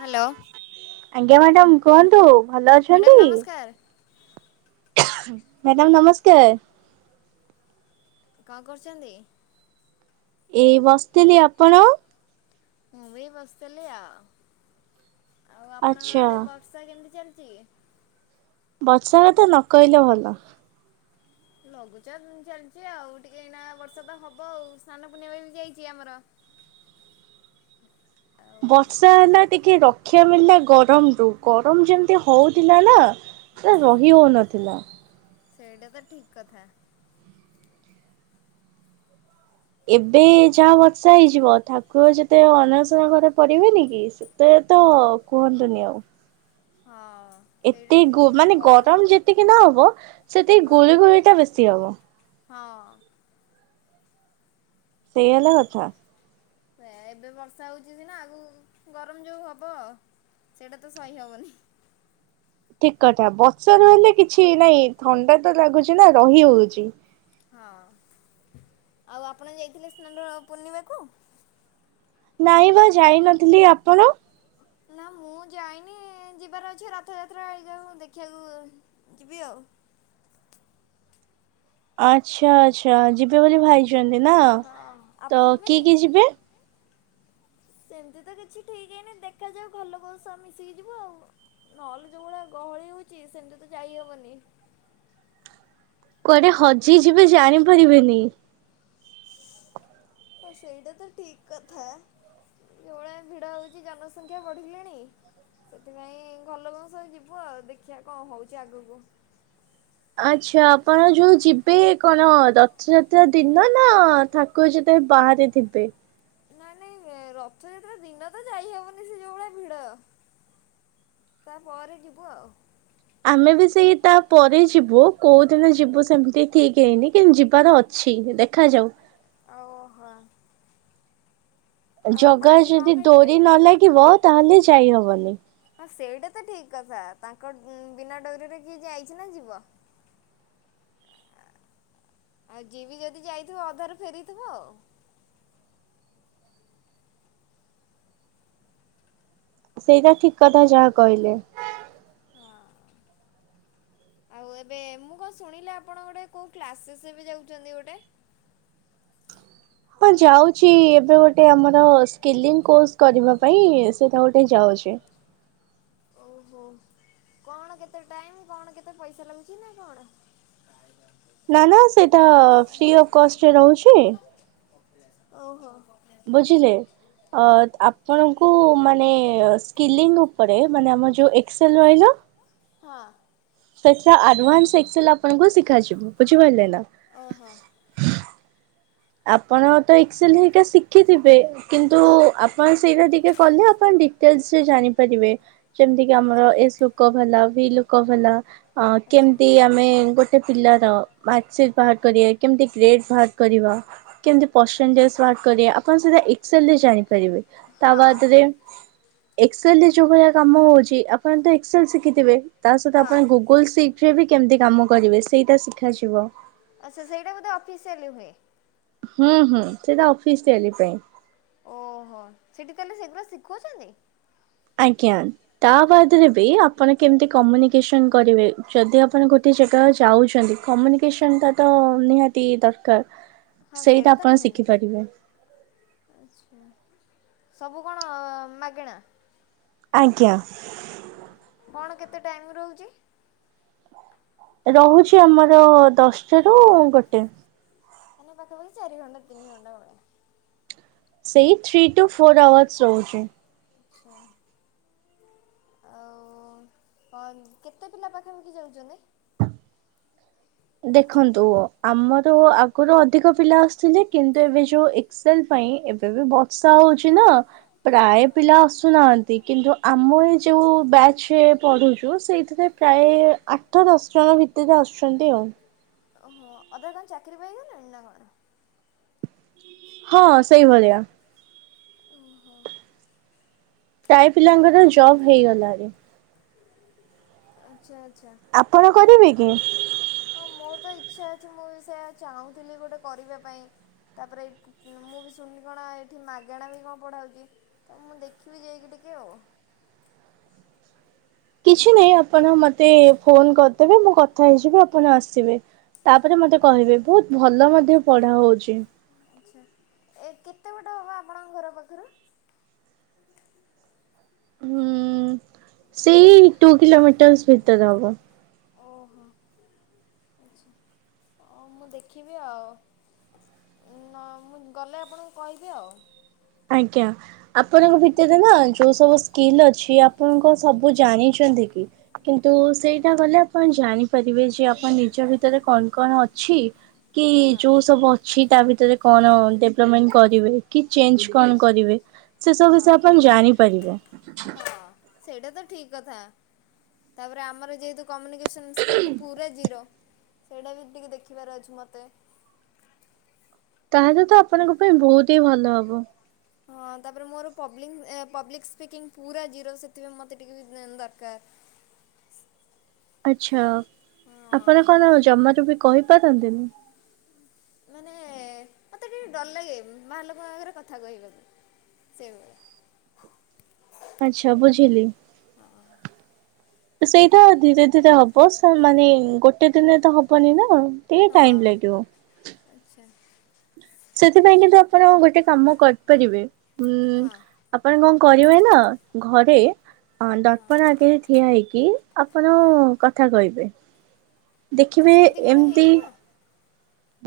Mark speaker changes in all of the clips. Speaker 1: Hello.
Speaker 2: ଆଜ୍ଞା madam କୁହନ୍ତୁ ଭଲ ଅଛି
Speaker 1: ମ୍ୟାଡ଼ାମ୍ ନମସ୍କାର୍।
Speaker 2: ମ୍ୟାଡ଼ାମ୍ ନମସ୍କାର୍।
Speaker 1: କଣ କରୁଛନ୍ତି?
Speaker 2: ଏଇ ବସିଥିଲି ଆପଣ?
Speaker 1: ମୁଁ ବି ବସିଥିଲି ଆଉ- ଆଉ ଆପଣଙ୍କ
Speaker 2: ଆଚ୍ଛା
Speaker 1: ଆଡ଼େ ବର୍ଷା କେମିତି ଚାଲିଛି?
Speaker 2: ବର୍ଷା କଥା ନକହିଲେ ଭଲ।
Speaker 1: ଲଘୁଚାପ ଚାଲିଛି ଆଉ ଟିକେ ଏଇନା ବର୍ଷା ତ ହବ ଆଉ ସ୍ନାନ ପୂର୍ଣ୍ଣିମା ବି ଯାଇଛି ଆମର। ଆଉ
Speaker 2: ବର୍ଷା ହେଲା ଟିକେ ରକ୍ଷା ମିଳିଲା ଗରମ ରୁ ଗରମ ଯେମିତି ହଉଥିଲା ନା ସେ ରହି ହଉନଥିଲା।
Speaker 1: ସେଇଟା ତ ଠିକ୍ କଥା।
Speaker 2: ଏବେ ଯାହା ବର୍ଷା ହେଇଯିବ ଥାକୁ କୁହ ଯେତେ ଅଣସର ଘରେ ପଡିବେନି କି ସେତେ ତ କୁହନ୍ତୁନି ଆଉ।
Speaker 1: ହଁ। ସେଇଟା
Speaker 2: ଏତେ
Speaker 1: ଠିକ୍
Speaker 2: ମୋ
Speaker 1: ପୁରା
Speaker 2: ମାନେ ଗରମ ଯେତିକି ନ ହବ ସେତିକି
Speaker 1: ହଁ
Speaker 2: ଗୋଳି ଗୋଳି ଟା ବେଶୀ ହବ।
Speaker 1: ହଁ।
Speaker 2: ସେଇ ହେଲା କଥା।
Speaker 1: ସେୟା ଏବେ ବର୍ଷା ହଉଛି ସିନା ଆଗକୁ ଗରମ ଯୋଉ ହବ ସେଇଟା ତ ସହି ହବନି।
Speaker 2: ଠକ୍ କଥା ବର୍ଷା ର ହେଲେ କିଛି ନାଇଁ ଥଣ୍ଡା ତ ଲାଗୁଛି ନା ରହି ହଉଛି।
Speaker 1: ହଁ- ଆଉ ଆପଣ ଯାଇଥିଲେ ସ୍ନାନ ପୂର୍ଣ୍ଣିମାକୁ?
Speaker 2: ନାଇଁ ବା ଯାଇ ନଥିଲି ଆପଣ?
Speaker 1: ନାଁ ମୁଁ ଯାଇନି ଯିବାର ଅଛି ରଥଯାତ୍ରା ହେଇଯାଉ ଦେଖିବାକୁ। ଯିବି ଆଉ।
Speaker 2: ଆଚ୍ଛା, ଆଚ୍ଛା ଯିବେ ବୋଲି ଭାଇଛନ୍ତି ନା
Speaker 1: ହଁ ଆପଣ
Speaker 2: ତ
Speaker 1: ଯିବେନି?
Speaker 2: କିଏ କିଏ ଯିବେ?
Speaker 1: ସେମିତି ତ କିଛି ଠିକ୍ ହେଇନି ଦେଖାଯାଉ ଘର ଲୋକଙ୍କ ସହ ମିଶିକି ଯିବୁ ଆଉ। ନହେଲେ ଯୋଉ ଭଳିଆ ଗହଳି ହଉଛି ସେମିତି ତ ଯାଇହବନି।
Speaker 2: କୁଆଡେ ହଜିଯିବେ ଜାଣିପାରିବେନି।
Speaker 1: ହଁ ସେଇଟା ତ ଠି କ୍‌ କଥା। ଯୋଉ ଭଳିଆ ଭିଡ ହେଉଛି ଜନସଂଖ୍ୟା ବଢିଲେଣି। ସେଥିପାଇଁ ଘଲୋକ ଙ୍କ ସହ ଯିବୁ ଆଉ ଦେଖିବା କଣ ହଉଛି ଆଗକୁ।
Speaker 2: ଆଚ୍ଛା, ଆପଣ ଯୋଉ ଯିବେ କଣ ରଥଯାତ୍ରା ଦିନ ନା ଥାକ୍ ଠାକୁର ଯେତେବେଳେ ବାହାରେ ଥିବେ।
Speaker 1: ନାଇଁ ନାଇଁ ରଥଯାତ୍ରା ଦିନ ତ ଯାଇ ହବନି ସେ ଯୋଉ ଭଳିଆ ଭିଡ ତା ପରେ ଯିବୁ ଆଉ।
Speaker 2: ଆମେ ବି ସେଇ ତା ପରେ ଯିବୁ କୋଉ ଦିନ ଯିବୁ ସେମିତି ଠିକ୍ ହେଇନି କିନ୍ତୁ ଯିବାର ଅ ଛି ଦେଖାଯାଉ।
Speaker 1: ଆଉ ହଁ।
Speaker 2: ଜଗା ର
Speaker 1: ଆଜି କଣ
Speaker 2: ଯଦି
Speaker 1: ଖାଇଥିଲେ?
Speaker 2: ଡୋରି ନ ଲାଗିବ ତାହେଲେ ଯାଇ ହବନି।
Speaker 1: ହଁ ସେଇଟା ତ ଠିକ୍ କଥା ତାଙ୍କ ବିନା ଡୋରିରେ କିଏ ଯାଇଚି ନା ଯିବ। ଆଉ ଯିବି ଯଦି ଯାଇଥିବ ଅଧାରୁ ଫେରିଥିବ ଆଉ।
Speaker 2: ସେଇଟା ଠିକ୍ କଥା ଯାହା କହିଲେ।
Speaker 1: ହଁ। ଆଉ ଏବେ ମୁଁ କଣ ଶୁଣିଲି ଆପଣ ଗୋଟେ କେଉଁ କ୍ଲାସେସେ ଏବେ ଯାଉଛନ୍ତି ଗୋଟେ?
Speaker 2: ହଁ ଯାଉଚି ଏବେ ଗୋଟେ ଆମର ସ୍କିଲିଂ କୋର୍ସ କରିବା ପାଇଁ ସେଇଟା ଗୋଟେ ଯାଉଚି।
Speaker 1: ଓହୋ କଣ କେତେ ଟାଇମ୍ କଣ କେତେ ପଇସା ଲାଗୁଚି ନା କଣ? [unintelligible]
Speaker 2: ନାଁ ନାଁ ସେଇଟା ଫ୍ରି ଅଫ କଷ୍ଟରେ ରହୁଚି।
Speaker 1: ଓହୋ।
Speaker 2: ବୁଝିଲେ ଅ
Speaker 1: ହଁ
Speaker 2: ଆପ୍ ଆପଣଙ୍କୁ ମାନେ ସ୍କିଲିଂ ଉପରେ ମାନେ ଆମର ଯୋଉ ଏକ୍ସେଲ ରହିଲା।
Speaker 1: ହଁ।
Speaker 2: ସେଟା ଆଡଭାନ୍ସ ଏକ୍ସଲ ଆପଣଙ୍କୁ ଶିଖାଯିବ ବୁଝିପାରିଲେ ନାଁ?
Speaker 1: ଓହୋ।
Speaker 2: ଆପଣ ତ ଏକ୍ସେଲ ହେରିକା ଶିଖିଥିବେ କିନ୍ତୁ
Speaker 1: ହଁ।
Speaker 2: ଆପ୍ ଆପଣ ସେଇଟା ଟିକେ କଲେ ଆପଣ ଡିଟେଲସରେ ଜାଣିପାରିବେ ଯେମିତି
Speaker 1: ଆଚ୍ଛା
Speaker 2: ଆମର ଏସବୁ ଲୋକ ଭଲ ଭି ଲୋକ ଭଲ ଅଁ
Speaker 1: ଆଚ୍ଛା
Speaker 2: କେମତି ଆମେ ଗୋ ଗୋଟେ ପିଲାର ମାର୍କସିଟ ବାହାର କରିବା କେମିତି ଗ୍ରେଟ୍ ବାହାର କରିବା। କେମିତି
Speaker 1: ଆଚ୍ଛା
Speaker 2: ପରସେଣ୍ଟେଜ ବାହାରକରିବା ଆପଣ ଏକ୍ସେଲ ରେ ଜାଣିପାରିବେ
Speaker 1: ହଁ
Speaker 2: ତା ବାଦରେ ଏକ୍ସଲରେ ଯୋଉ ଭଳିଆ କାମ ହଉଛି ଆପଣ ତ ଏକ୍ସଲ ଶିଖିଥିବେ ତା ସହିତ
Speaker 1: ହଁ
Speaker 2: ଆପଣ ଗୁଗ ଲ ଶିଟି ରେ ବି କେମିତି କାମ କରିବେ ସେଇଟା ଶିଖାଯିବ।
Speaker 1: ଆଚ୍ଛା ସେଇଟା ବୋଧେ ଅଫିସିଆଲି ହୁଏ।
Speaker 2: ହୁଁ ହୁଁ ସେଇଟା ଅଫିସ୍ ହେଲି ପାଇଁ।
Speaker 1: ଓହୋ ସେଠି ତାହେଲେ ସେଗଡ଼ାକ ଶିଖୁଉଛନ୍ତି?
Speaker 2: ଆଜ୍ଞା। ତା ବାଦରେ ବି ଆପଣ କେମିତି କମ୍ୟୁନିକେସନ କରିବେ ଯଦି ଆପଣ ଗୋଟେ ଜାଗା ଯାଉଚନ୍ତି। କମ୍ୟୁନିକେସନ ଟା ତ ନିହାତି ଦରକାର
Speaker 1: ହଁ
Speaker 2: ସେଇଟା
Speaker 1: ତ
Speaker 2: ଆପଣ
Speaker 1: ନିହାତି
Speaker 2: ଶିଖିପାରିବେ।
Speaker 1: ଆଚ୍ଛା ସବୁ କଣ ମାଗେଣା?
Speaker 2: ଆଜ୍ଞା।
Speaker 1: କଣ କେତେ ଟାଇମ୍ ରହୁଚି?
Speaker 2: ରହୁଛି ଆମର ଦଶଟା ରୁ ଗୋଟେ।
Speaker 1: ମାନେ ପାଖା ପାଖି ଚାରିଘଣ୍ଡା ତିନିଘଣ୍ଟା ଭଳିଆ।
Speaker 2: ସେଇ ଥ୍ରୀ ଟୁ ଫୋର ଆୱାର୍ସ ରହୁଚି।
Speaker 1: ଆଚ୍ଛା। ଆଉ ହ କେତେ ପିଲା ପାଖାପାଖି ଯାଉଚନ୍ତି?
Speaker 2: ଦେଖନ୍ତୁ ଆମର ଆଗରୁ ଅଧିକ ପିଲା ଆସୁଥିଲେ କିନ୍ତୁ ଏବେ ଯୋଉ ଏ ସେଲ ପାଇଁ ଏବେ ବି ବର୍ଷା ହଉଚି ନାଁ
Speaker 1: ହଁ
Speaker 2: ପ୍ରାୟ ପିଲା ଆସୁନାହାଁନ୍ତି କିନ୍ତୁ ଆମ ଏ ଯୋଉ ବ୍ୟାଚରେ ପଢୁଚୁ ସେଇଥିରେ ପ୍ରାୟ ଆଠ ଦଶ ଜଣ ଭିତରେ ଆସୁଚନ୍ତି ଆଉ।
Speaker 1: ଓହୋ ଅଧା କଣ ଚାକିରି ପାଇଗଲେଣି ନା କଣ?
Speaker 2: ହଁ ସେଇଭଳିଆ।
Speaker 1: ଓହୋ
Speaker 2: ପ୍ରାୟ ପିଲାଙ୍କର ଜବ୍ ହେଇଗଲାଣି।
Speaker 1: ଆଚ୍ଛା ଆଚ୍ଛା।
Speaker 2: ଆପଣ କରିବେ କି?
Speaker 1: ହଁ ମୋର ତ ଇଚ୍ଛା ଅଛି ମୁଁ ବି ସେଆ ଚାହୁଁଥିଲି ଗୋଟେ କରିବା ପାଇଁ। ତାପରେ ଏଇ ମୁଁ ବି ଶୁଣିଲି କଣ ଏଠି ମାଗେଣା ବି କଣ ପଢା ହଉଚି। ତ ମୁଁ ଦେଖିବି ଯାଇକି ଟିକେ ଆଉ।
Speaker 2: କିଛି ନାହିଁ ଆପଣ ମତେ ଫୋନ କରିଦେବେ ମୁଁ କଥା ହେଇଯିବି ଆପଣ ଆସିବେ। ତାପରେ ମତେ କହିବେ ବହୁତ ଭଲ ମଧ୍ୟ ପଢା ହଉଚି।
Speaker 1: ଆଚ୍ଛା। ଏ କେତେ ବାଟ ହବ ଆମର ଘର ପାଖର?
Speaker 2: ହୁଁ ସେଇ ଟୁ କିଲୋମିଟର୍ସ ଭିତରେ ହବ।
Speaker 1: ଓହୋ ହଁ ମୁଁ ଦେଖିବି ଆଉ ନ ମୁଁ ଗଲେ ଆପଣଙ୍କୁ କହିବି ଆଉ।
Speaker 2: ଆଜ୍ଞା। ଆପଣଙ୍କ ଭିତରେ ନା ଯୋଉ ସବୁ ସ୍କିଲ୍ ଅଛି ଆପଣଙ୍କ ସବୁ ଜାଣିଛନ୍ତି କି? କିନ୍ତୁ ସେଇଟା କଲେ ଆପଣ ଜାଣିପାରିବେ ଯେ ଆପଣ ନିଜ ଭିତରେ କଣ କଣ ଅଛି। କି
Speaker 1: ହଁ
Speaker 2: ଯୋଉ ସବୁ ଅଛି ତା ଭିତରେ କଣ ଡେଭଲମେଣ୍ଟ କରିବେ କି ଚେଞ୍ଜ କଣ କରିବେ ସେ ସବୁ
Speaker 1: ହଁ
Speaker 2: ବିଷୟ ଆପଣ ଜାଣିପାରିବେ।
Speaker 1: ହଁ ସେଇଟା ତ ଠିକ କଥା ତାପରେ ଆମର ଯେହେତୁ କମ୍ୟୁନିକେସନ୍ ସ୍କିଲ୍ ପୁରା ଜିରୋ ସେଇଟା ବି ଟିକେ ଦେଖିବାର ଅଛି ମତେ।
Speaker 2: ତାହେଲେ ତ ଆପଣଙ୍କ ପାଇଁ ବହୁତ ହି ଭଲ ହବ।
Speaker 1: ହଁ ତାପରେ ମୋର ପବ୍ଲିନିଗ୍ ପବ୍ଲିକ୍ ସ୍ପିକିଙ୍ଗ ପୁରା ଜିରୋ ସେଥିପାଇଁ ମତେ ଟିକେ ଦରକାର।
Speaker 2: ଆଚ୍ଛା ଆପଣ
Speaker 1: ହଁ
Speaker 2: କଣ ଜମାରୁୁ ବି କହିପାରନ୍ତିନି?
Speaker 1: ମାନେ ମୋତେ ଟିକେ ଡର ଲାଗେ ବାହାର ଲୋକଙ୍କ ଆଗରେ କଥା କହିବାକୁ। ସେଇଭଳିଆ।
Speaker 2: ଆଚ୍ଛା ବୁଝିଲି। ସେଇଟା ଧୀରେ ଧୀରେ ହବ ସା ମାନେ ଗୋଟେ ଦିନରେ ତ ହବନି ନା।
Speaker 1: ହଁ
Speaker 2: ଟାଇମ ଲାଗିବ।
Speaker 1: ଆଚ୍ଛା।
Speaker 2: ସେଥିପାଇଁ କିନ୍ତୁ ଆପଣ ଗୋଟେ କାମ କରିପାରିବେ ଉଁ
Speaker 1: ହଁ
Speaker 2: ଆପଣ କଣ କରିବେ ନା ଘରେ ହଁ ଦର୍ପଣ ଆଗରେ ଠିଆ ହେଇକି ଆପଣ
Speaker 1: ହଁ।
Speaker 2: କଥା କହିବେ।
Speaker 1: ତ
Speaker 2: ଦେଖିବେ
Speaker 1: ସେମିତି କଣ
Speaker 2: ଏମତି
Speaker 1: ହେଇଯିବ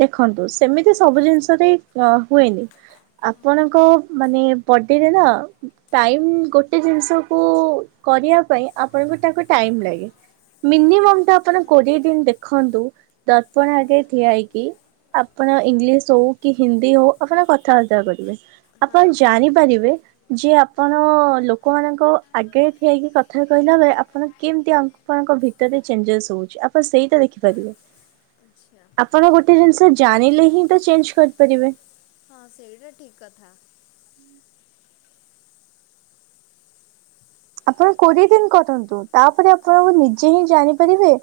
Speaker 2: ଦେଖନ୍ତୁ ସେମିତି ସବୁ ଜିନିଷରେ ହୁଏନି। ଆପଣଙ୍କ ମାନେ ବଡେରେ ନା ଟାଇମ ଗୋଟେ ଜିନିଷ କୁ କରିବା ପାଇଁ ଆପଣଙ୍କୁ ତାକୁ ଟାଇମ ଲାଗେ। ମିନିମମ୍ ଟା ଆପଣ
Speaker 1: ହଁ
Speaker 2: କୋଡିଏ ଦିନି ଦେଖନ୍ତୁ ଦର୍ପଣ
Speaker 1: ହଁ
Speaker 2: ଆଗେ ଠିଆ ହେଇ। କି ଆପଣ ଇଂଲିଶ ହଉ କି ହିନ୍ଦୀ ହଉ ଆପଣ କଥାବାର୍ତ୍ତା କରିବେ।
Speaker 1: ହଁ।
Speaker 2: ଆପଣ ଜାଣିପାରିବେ ଯେ ଆପଣ ଲୋକମାନଙ୍କ ଆଗରେ ଠିଆହେଇକି କଥା କହିଲା ବେଳେ ଆପଣ କେମିତି ଅ ଆପଣଙ୍କ ଭିତରେ ଚେଞ୍ଜେସ ହଉଚି ଆପଣ ସେଇଟା ଦେଖିପାରିବେ।
Speaker 1: ଆଚ୍ଛା।
Speaker 2: ଆପଣ ଗୋଟେ ଜିନିଷ ଜାଣିଲେ ହିଁ ତ ଚେଞ୍ଜ କରିପାରିବେ।
Speaker 1: ହଁ ସେଇଟା ଠିକ୍ କଥା।
Speaker 2: ଆପଣ କୋଡ଼ିଏ ଦିନ୍ କଥାନ୍ତୁ ତାପରେ ଆପଣଙ୍କୁ ନିଜେହିଁ ଜାଣିପାରିବେ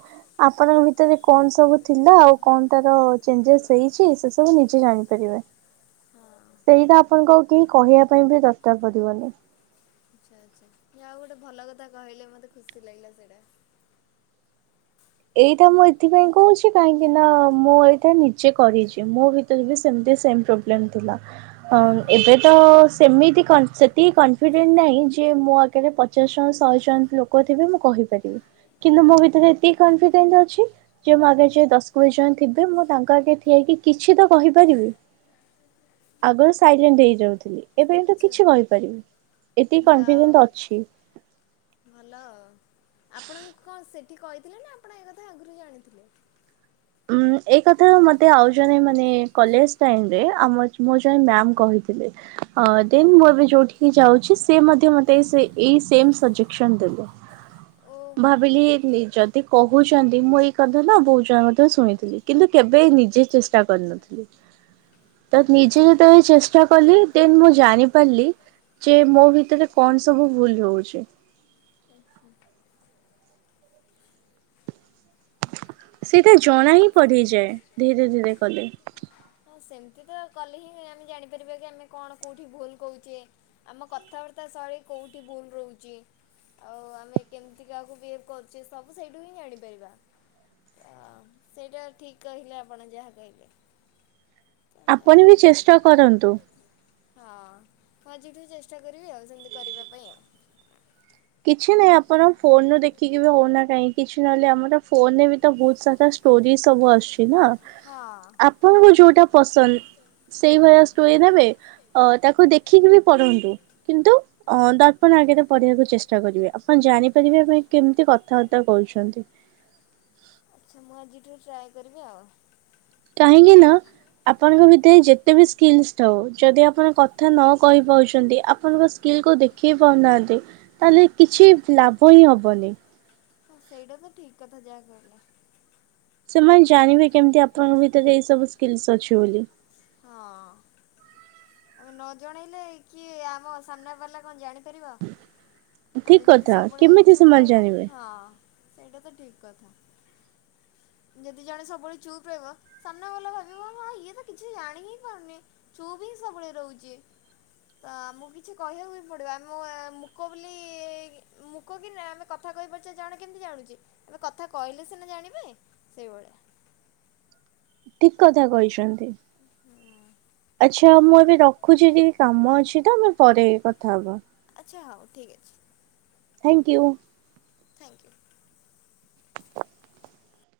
Speaker 2: ଆପଣଙ୍କ ଭିତରେ କଣ ସବୁ ଥିଲା ଆଉ କଣ ତାର ଚେଞ୍ଜେସ୍ ହେଇଚି ସେସବୁ ନିଜେ ଜାଣିପାରିବେ।
Speaker 1: [inaudible]
Speaker 2: ସେଇଟା ଆପଣଙ୍କୁ ଆଉ କେହି କହିବା ପାଇଁବି ଦରକାର ପଡ଼ିବନି।
Speaker 1: ଆଚ୍ଛା ଆଚ୍ଛା ଯାହାହଉ ଗୋଟେ ଭଲ କଥା କହିଲେ ମତେ ଖୁସି ଲାଗିଲା ସେଇଟା।
Speaker 2: ଏଇଟା ମୁଁ ଏଥିପାଇଁ କହିଚି କାହିଁକିନା ମୁଁ ଏଇଟା ନିଜେ କରିଚି ମୋ ଭି ମୋରବି ସେମିତି ସେମ୍ ପ୍ରୋବଲେମ୍ ଥିଲା। ଅଁ
Speaker 1: ଓହୋ
Speaker 2: ଏବେତ ସେମିତି କ ସେତିକି କନଫିଡେଣ୍ଟ ନାହିଁ ଯେ ମୁଁ ଆଗରେ ପଚାଶ ଜଣ ଶହେ ଜଣ ଲୋକ ଥିବେ ମୁଁ କହିପାରିବି କିନ୍ତୁ ମୋଭିତରେ ଏତିକି କନଫିଡେଣ୍ଟ ଅଛି ଯେମୋ ଆଗରେଯେ ଦଶ କୋଡ଼ିଏ ଜଣ ଥିବେ ମୁଁ ତାଙ୍କ ଆଗରେ ଠିଆ ହେଇକି କିଛିତ କହିପାରିବି। ଆଗରୁ ସାଇଲେଣ୍ଟ ହେଇଯାଉଥିଲି ଏବେ କିନ୍ତୁ
Speaker 1: ଆଚ୍ଛା
Speaker 2: କିଛି କହିପାରିବି ଏତିକି
Speaker 1: ଯାହା
Speaker 2: କନଫିଡେଣ୍ଟ
Speaker 1: ହଉ।
Speaker 2: ଅଛି।
Speaker 1: ଭଲ ଆପଣଙ୍କୁ କଣ ସେଠି କହିଥିଲେନା ଆପଣ ଏକ କଥା ଆଗରୁ ଜାଣିଥିଲେ?
Speaker 2: ଉଁ ଏଇକଥା ମୋତେ ଆଉ ଜଣେ ମାନେ କଲେଜ୍ ଟାଇମରେ ଆ ମୋ ଜଣେ ମ୍ୟାମ୍ କହିଥିଲେ। ହଁ ଦେନ୍ ମୁଁ ଏବେ ଯୋଉଠିକି ଯାଉଚି ସେମଧ୍ୟ ମତେ ଏଇ ସେମ୍ ସଜେସନ୍ ଦେଲେ।
Speaker 1: [inaudible] ଓହୋ
Speaker 2: ଭାବିଲି ଯଦି କହୁଛନ୍ତି ମୁଁ ଏଇ କଥାନା ବହୁତ୍ ଜଣ ଶୁଣିଥିଲି କିନ୍ତୁ କେବେ ନିଜେ ଚେଷ୍ଟା କରିନଥିଲି। ତ
Speaker 1: ଆଚ୍ଛା।
Speaker 2: ନିଜେ ଯେତେବେଳେ ଚେଷ୍ଟା କଲି ଦେନ୍ ମୁଁ ଜାଣି ପାରିଲି ଯେ ମୋ ଭିତରେ କଣ ସବୁ ଭୁଲ ହଉଛି।
Speaker 1: ଆଚ୍ଛା।
Speaker 2: ସେଇଟା ଜଣାହିଁ ପଢିଯାଏ ଧୀରେ ଧୀରେ କଲି।
Speaker 1: ହଁ ସେମିତିତ କଲେହିଁ ଆମେ ଜାଣିପାରିବାକି ଆମେ କଣ କେଉଁଠି ଭୁଲ କହୁଚେ ଆମ କଥାବାର୍ତ୍ତା ଶୈଳୀ କୋଉଠି ଭୁଲ୍ ରହୁଚି। ଆଉ ଆମେ କେମିତି କାହାକୁ ବିହେଭ୍ କରୁଚେ ସବୁ ସେଇଠୁହିଁ ଜାଣିପାରିବା। ଅ ସେଇଟା ଠିକ୍ କହିଲେ ଆପଣ ଯାହା କହିଲେ।
Speaker 2: ଆପଣବି ଚେଷ୍ଟା କରନ୍ତୁ।
Speaker 1: ହଁ ହଁ ଆଜିଠୁ ଚେଷ୍ଟା କରିବି ଆଉ ସେମିତି କରିବା ପାଇଁ ଆଉ।
Speaker 2: କିଛି ନାହିଁ ଆପଣ ଫୋନରୁ ଦେଖିକିବି ହଉନା କାହିଁ କିଛି ନହେଲେ ଆମର ଫୋନରେବିତ ବହୁତ୍ ସାରା ୋ ସବୁ ଆଛିନା
Speaker 1: ହଁ
Speaker 2: ଆପଣଙ୍କୁ ଯୋଉଟା ପସନ୍ଦ ସେଇ ଭଳିଆ ସ୍ଟୋରି ନେବେ ଅ ତାକୁ ଦେଖିକିବି କରନ୍ତୁ କିନ୍ତୁ ଅ ଦର୍ପଣ ଆଗରେ କରିବାକୁ ଚେଷ୍ଟା ଚେଷ୍ଟା କରିବେ ଆପଣ ଜାଣିପାରିବେ ପାଇଁ କେମିତି କଥାବାର୍ତ୍ତା କହୁଛନ୍ତି।
Speaker 1: ଆଚ୍ଛା ମୁଁ ଆଜିଠୁ ଟ୍ରାଏ କରିବି ଆଉ।
Speaker 2: କାହିଁକିନା ଆପଣଙ୍କ ଭିତରେ ଯେତେବି ସ୍କିଲ୍ସ୍ ଥାଉ ଯଦି ଆପଣ କଥା ନକହିପାରୁଛନ୍ତି ଆପଣଙ୍କ ସ୍କିଲ୍କୁ ଦେଖେଇ ପାରୁନାହାନ୍ତି ତାହେଲେ କିଛି ଲାଭହିଁ ହବନି
Speaker 1: ହଁ ସେଇଟାତ ଠିକ୍ କଥା ଯାହା କହିଲ।
Speaker 2: ସେମାନେ ଜାଣିବେ କେମିତି ଆପଣଙ୍କ ଭିତରେ ଏଇ ସବୁ ସ୍କିଲ୍ସ ଅଛି ବୋଲି।
Speaker 1: ହଁ। ଆମେ ନଜଣେଇଲେ କିଏ ଆମ ସାମ୍ନା ବାଲା କଣ ଜାଣିପାରିବ।
Speaker 2: ଠିକ
Speaker 1: ଆମେ ଯଦି
Speaker 2: କଥା
Speaker 1: ସବୁବେଳେ
Speaker 2: କେମିତି
Speaker 1: ଚୁପ୍
Speaker 2: ସେମାନେ
Speaker 1: ରହିବା
Speaker 2: ଜାଣିବେ
Speaker 1: ହଁ ସେଇଟାତ ଠିକ୍ କଥା। ଯଦି ଜଣେ ସବୁବେଳେ ଚୁପ୍ ରହିବ ସାମ୍ନା ଭଲା ଭାବିବ ହଁ ଇଏତ କି କିଛି ଜାଣିହିଁ ପାରୁନି ଚୁପ୍ ହିଁ ସବୁବେଳେ ରହୁଚି। ତ ଆମକୁ କିଛି କହିବାକୁବି ପଡ଼ିବ ମୁଁ ମୁକ ବୋଲି ମୁ ଲ କହ କି ନା ଆମେ କଥା କହିପାରୁଚେ ଜାଣ କେମିତି ଜାଣୁଚି ଆମେ କଥା କହିଲେ ସିନା ଜାଣିବେ ସେଇଭଳିଆ।
Speaker 2: ଠିକ୍ କଥା କହିଛନ୍ତି।
Speaker 1: ହୁଁ!
Speaker 2: ଆଚ୍ଛା ମୁଁ ଏବେ ରଖୁଚି ଟିକେ କାମ ଅଛି ତ ଆମେ ପରେ କଥା ହବା।
Speaker 1: ଆଚ୍ଛା ହଉ ଠିକ୍ ଅଛି।
Speaker 2: Thank you.
Speaker 1: Thank you.